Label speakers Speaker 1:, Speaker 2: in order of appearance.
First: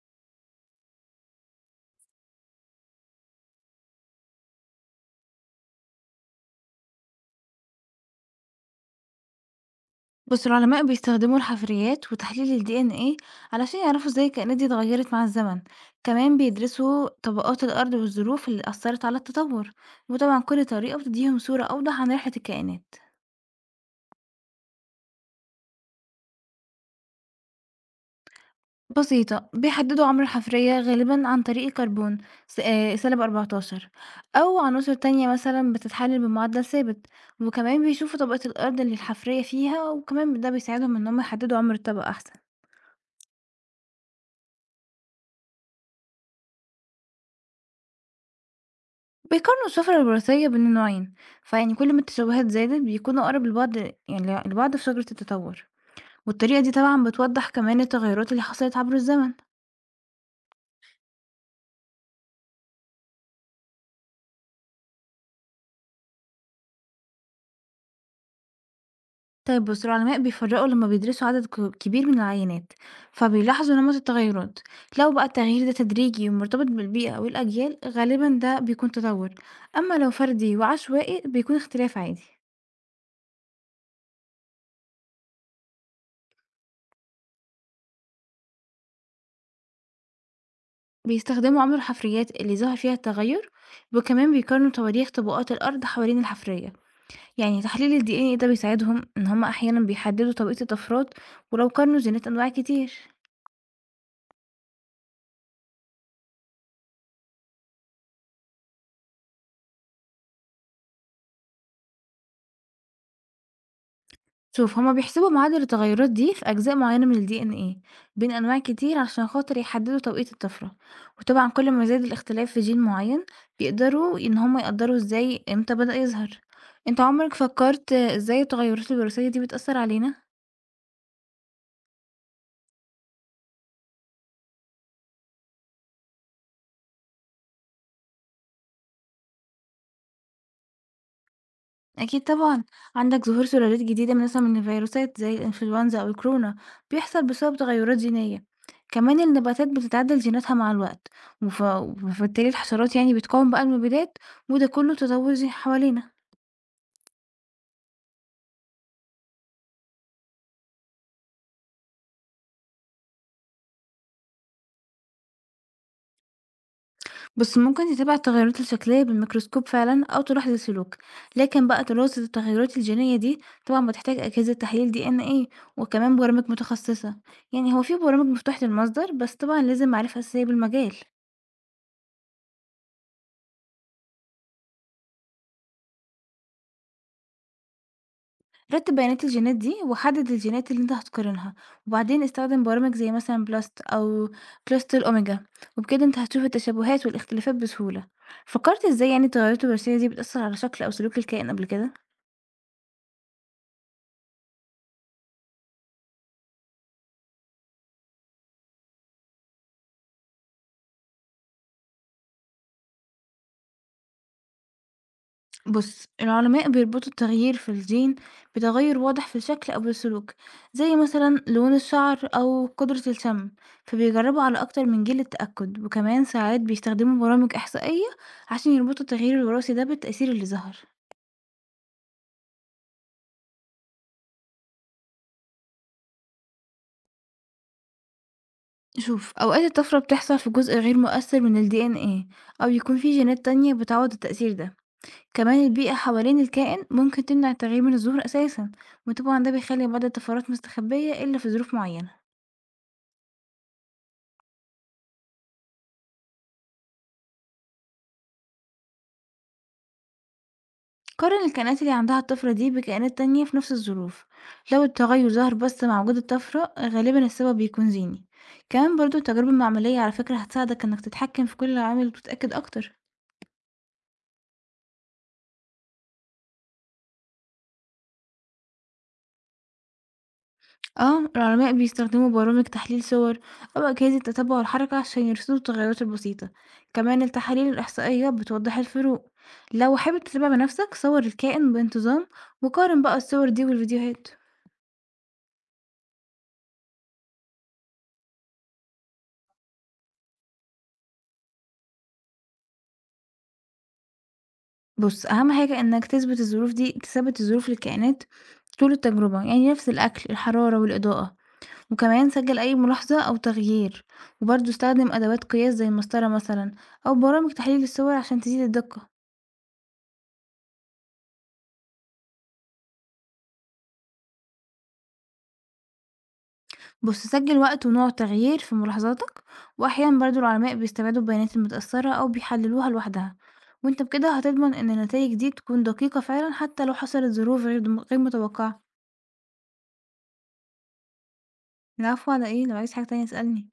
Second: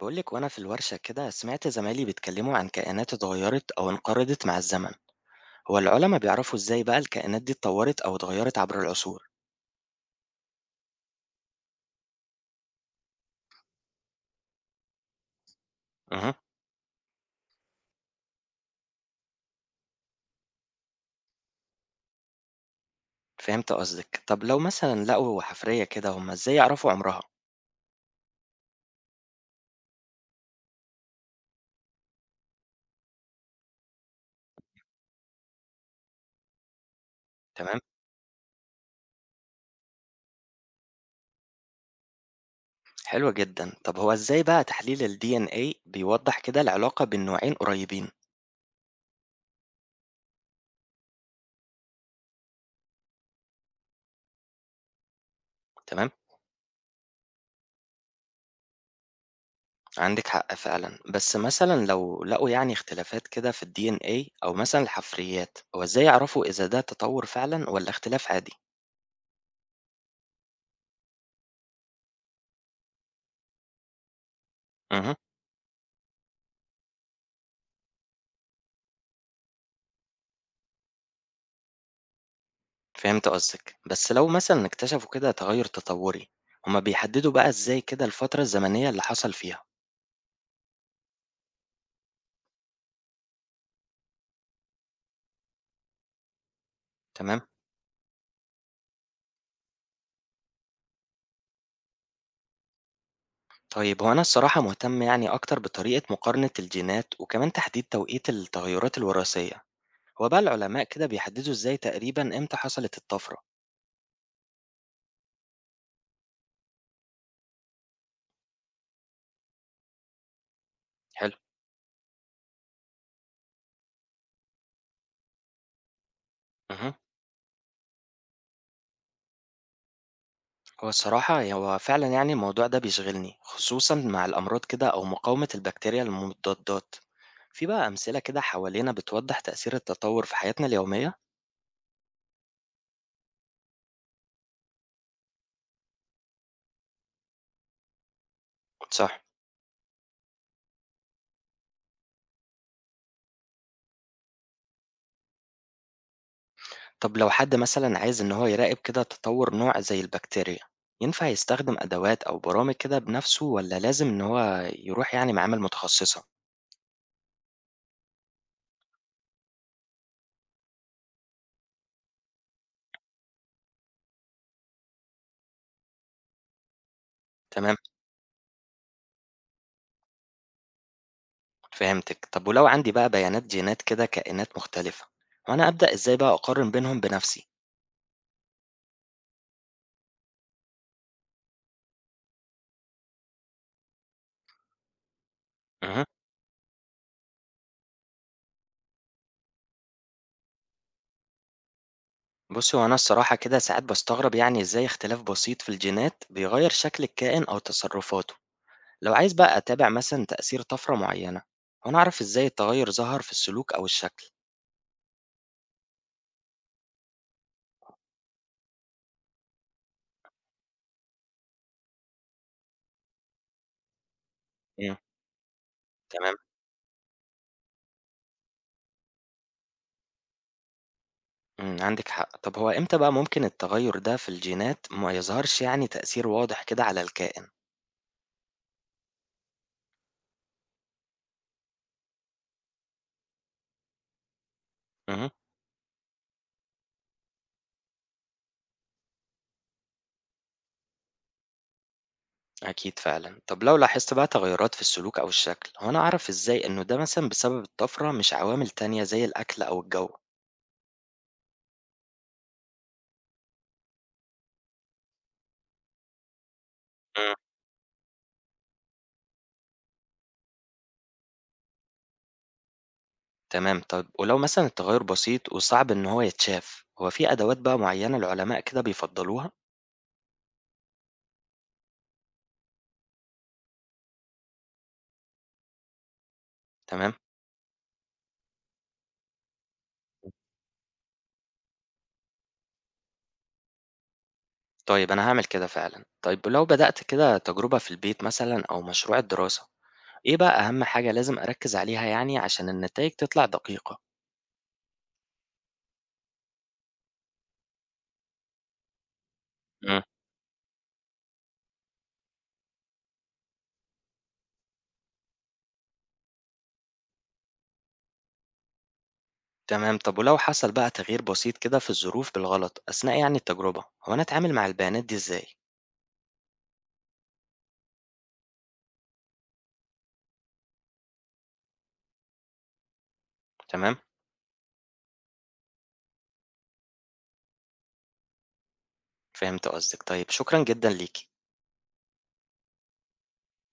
Speaker 1: بقولك وأنا في الورشة كده سمعت زمايلي بيتكلموا عن كائنات اتغيرت أو انقرضت مع الزمن. هو العلماء بيعرفوا إزاي بقى الكائنات دي اتطورت أو اتغيرت عبر العصور؟
Speaker 2: بص، العلماء بيستخدموا الحفريات وتحليل ال DNA علشان يعرفوا ازاي الكائنات دي اتغيرت مع الزمن.
Speaker 1: أها.
Speaker 2: كمان بيدرسوا طبقات الأرض والظروف اللي أثرت على التطور، وطبعا كل طريقة بتديهم صورة أوضح عن رحلة الكائنات.
Speaker 1: فهمت قصدك، طب لو مثلا لقوا حفرية كده هما إزاي يعرفوا عمرها؟
Speaker 2: بسيطة، بيحددوا عمر الحفرية غالبا عن طريق كربون سالب 14، أو عناصر تانية مثلا بتتحلل بمعدل ثابت.
Speaker 1: تمام.
Speaker 2: وكمان بيشوفوا طبقة الأرض اللي الحفرية فيها، وكمان ده بيساعدهم إن هم يحددوا عمر الطبقة أحسن.
Speaker 1: حلوة جدا، طب هو إزاي بقى تحليل ال DNA بيوضح كده العلاقة بين نوعين قريبين؟
Speaker 2: بيقارنوا السفر الوراثية بين النوعين، فيعني كل ما التشابهات زادت بيكونوا أقرب لبعض، يعني لبعض في شجرة التطور.
Speaker 1: تمام.
Speaker 2: والطريقة دي طبعا بتوضح كمان التغيرات اللي حصلت عبر الزمن.
Speaker 1: عندك حق فعلا، بس مثلا لو لقوا يعني اختلافات كده في ال DNA أو مثلا الحفريات، هو إزاي يعرفوا إذا ده تطور فعلا ولا اختلاف عادي؟
Speaker 2: طيب، بص، العلماء بيفرقوا لما بيدرسوا عدد كبير من العينات، فبيلاحظوا نمط التغيرات. لو
Speaker 1: أها.
Speaker 2: بقى التغيير ده تدريجي ومرتبط بالبيئة أو الأجيال، غالبا ده بيكون تطور. أما لو فردي وعشوائي، بيكون اختلاف عادي.
Speaker 1: فهمت قصدك، بس لو مثلا اكتشفوا كده تغير تطوري، هما بيحددوا بقى ازاي كده الفترة الزمنية اللي حصل فيها؟
Speaker 2: بيستخدموا عمر الحفريات اللي ظهر فيها التغير، وكمان بيقارنوا تواريخ طبقات الأرض حوالين الحفرية.
Speaker 1: تمام.
Speaker 2: يعني تحليل ال DNA ده بيساعدهم إن هما أحيانا بيحددوا طبيعة الطفرات، ولو قارنوا جينات أنواع كتير.
Speaker 1: طيب هو انا الصراحة مهتم يعني اكتر بطريقة مقارنة الجينات وكمان تحديد توقيت التغيرات الوراثية. هو بقى العلماء كده بيحددوا ازاي تقريبا امتى حصلت الطفرة؟
Speaker 2: شوف، هما بيحسبوا معدل التغيرات دي في أجزاء معينة من ال DNA بين أنواع كتير علشان خاطر يحددوا طبيعة الطفرة.
Speaker 1: حلو.
Speaker 2: وطبعا كل ما زاد الاختلاف في جين معين، بيقدروا إن هما يقدروا ازاي امتى بدأ يظهر.
Speaker 1: مه.
Speaker 2: انت عمرك فكرت ازاي التغيرات الوراثية دي بتأثر علينا؟
Speaker 1: هو الصراحة هو فعلا يعني الموضوع ده بيشغلني، خصوصا مع الامراض كده او مقاومة البكتيريا للمضادات. في بقى امثلة كده حوالينا بتوضح تأثير التطور في حياتنا اليومية؟
Speaker 2: أكيد طبعًا، عندك ظهور سلالات جديدة من مثلًا من الفيروسات زي الإنفلونزا أو الكورونا، بيحصل بسبب تغيرات جينية.
Speaker 1: صح.
Speaker 2: كمان النباتات بتتعدل جيناتها مع الوقت، وبالتالي الحشرات يعني بتقاوم بقى المبيدات، وده كله تطور زي حوالينا.
Speaker 1: طب لو حد مثلا عايز إن هو يراقب كده تطور نوع زي البكتيريا، ينفع يستخدم أدوات أو برامج كده بنفسه ولا لازم إن هو يروح يعني معامل متخصصة؟
Speaker 2: بس ممكن تتابع التغيرات الشكلية بالميكروسكوب فعلًا أو تلاحظ السلوك، لكن بقى دراسة التغيرات الجينية دي طبعًا بتحتاج أجهزة تحليل DNA وكمان برامج متخصصة. يعني
Speaker 1: تمام،
Speaker 2: هو في برامج مفتوحة المصدر، بس طبعًا لازم معرفة أساسية بالمجال.
Speaker 1: فهمتك. طب ولو عندي بقى بيانات جينات كده كائنات مختلفة، وأنا أبدأ إزاي بقى أقارن بينهم بنفسي؟
Speaker 2: رتب بيانات الجينات دي وحدد الجينات اللي انت هتقارنها، وبعدين استخدم برامج زي مثلا بلاست او كلاست الاوميجا،
Speaker 1: أها.
Speaker 2: وبكده انت هتشوف التشابهات والاختلافات بسهولة. فكرت ازاي يعني التغيرات الوراثية دي بتأثر على شكل او سلوك الكائن قبل كده؟
Speaker 1: بصي هو أنا الصراحة كده ساعات بستغرب يعني إزاي اختلاف بسيط في الجينات بيغير شكل الكائن أو تصرفاته، لو عايز بقى أتابع مثلا تأثير طفرة معينة، وأنا أعرف إزاي التغير ظهر في السلوك أو الشكل.
Speaker 2: بص، العلماء بيربطوا التغيير في الجين بتغير واضح في الشكل أو السلوك، زي مثلا لون الشعر أو قدرة الشم. فبيجربوا على أكتر
Speaker 1: مم.
Speaker 2: من جيل للتأكد، وكمان
Speaker 1: تمام.
Speaker 2: ساعات بيستخدموا برامج إحصائية عشان يربطوا التغيير الوراثي ده بالتأثير اللي ظهر.
Speaker 1: إمم، عندِك حق. طب هو إمتى بقى ممكن التغيُّر ده في الجينات ما يظهرش يعني تأثير واضح كده على الكائن؟
Speaker 2: شوف، أوقات الطفرة بتحصل في جزء غير مؤثر من ال DNA، أو يكون في جينات تانية بتعوض التأثير ده.
Speaker 1: اهم،
Speaker 2: كمان البيئة حوالين الكائن ممكن تمنع التغيير من الظهور أساسا، وطبعا ده بيخلي بعض الطفرات مستخبية إلا في ظروف معينة.
Speaker 1: أكيد فعلًا. طب لو لاحظت بقى تغيُّرات في السلوك أو الشكل، هو أنا أعرف إزاي إنه ده مثلًا بسبب الطفرة مش عوامل تانية زي الأكل أو الجو؟
Speaker 2: قارن الكائنات اللي عندها الطفرة دي بكائنات تانية في نفس الظروف، لو التغير ظهر بس مع وجود الطفرة، غالبا
Speaker 1: إمم،
Speaker 2: السبب بيكون زيني. كمان برضو التجربة المعملية على فكرة هتساعدك إنك تتحكم في كل عامل وتتأكد أكتر.
Speaker 1: تمام. طب ولو مثلًا التغيُّر بسيط وصعب إن هو يتشاف، هو في أدوات بقى معيّنة العلماء كده بيفضّلوها؟
Speaker 2: آه، العلماء بيستخدموا برامج تحليل صور أو أجهزة تتبع الحركة عشان يرصدوا التغيرات البسيطة.
Speaker 1: تمام،
Speaker 2: كمان التحاليل الإحصائية بتوضح الفروق. لو حابب تتابع بنفسك صور الكائن بانتظام، وقارن بقى الصور دي والفيديوهات.
Speaker 1: طيب أنا هاعمل كده فعلًا. طيب ولو بدأت كده تجربة في البيت مثلًا أو مشروع الدراسة، إيه بقى أهم حاجة لازم أركّز عليها يعني عشان النتايج تطلع دقيقة؟
Speaker 2: بص، أهم حاجة إنك تثبت الظروف دي، تثبت الظروف للكائنات طول التجربة، يعني نفس
Speaker 1: امم.
Speaker 2: الأكل الحرارة والإضاءة. وكمان سجل أي ملاحظة أو تغيير، وبرضه استخدم أدوات قياس زي المسطرة مثلا أو برامج تحليل الصور عشان تزيد الدقة.
Speaker 1: تمام، طب ولو حصل بقى تغيير بسيط كده في الظروف بالغلط أثناء يعني التجربة، هو أنا أتعامل مع البيانات دي إزاي؟
Speaker 2: بُص، سجّل وقت ونوع التغيير في ملاحظاتك، وأحيانًا برضه العلماء بيستبعدوا البيانات المتأثرة أو بيحللوها لوحدها.
Speaker 1: تمام،
Speaker 2: وأنت بكده هتضمن إن النتايج دي تكون دقيقة فعلًا حتى لو حصلت ظروف غير متوقعة.
Speaker 1: فهمت قصدِك، طيب شكرًا جدًا ليكِ.
Speaker 2: العفو على إيه؟ لو عايز حاجة تانية اسألني.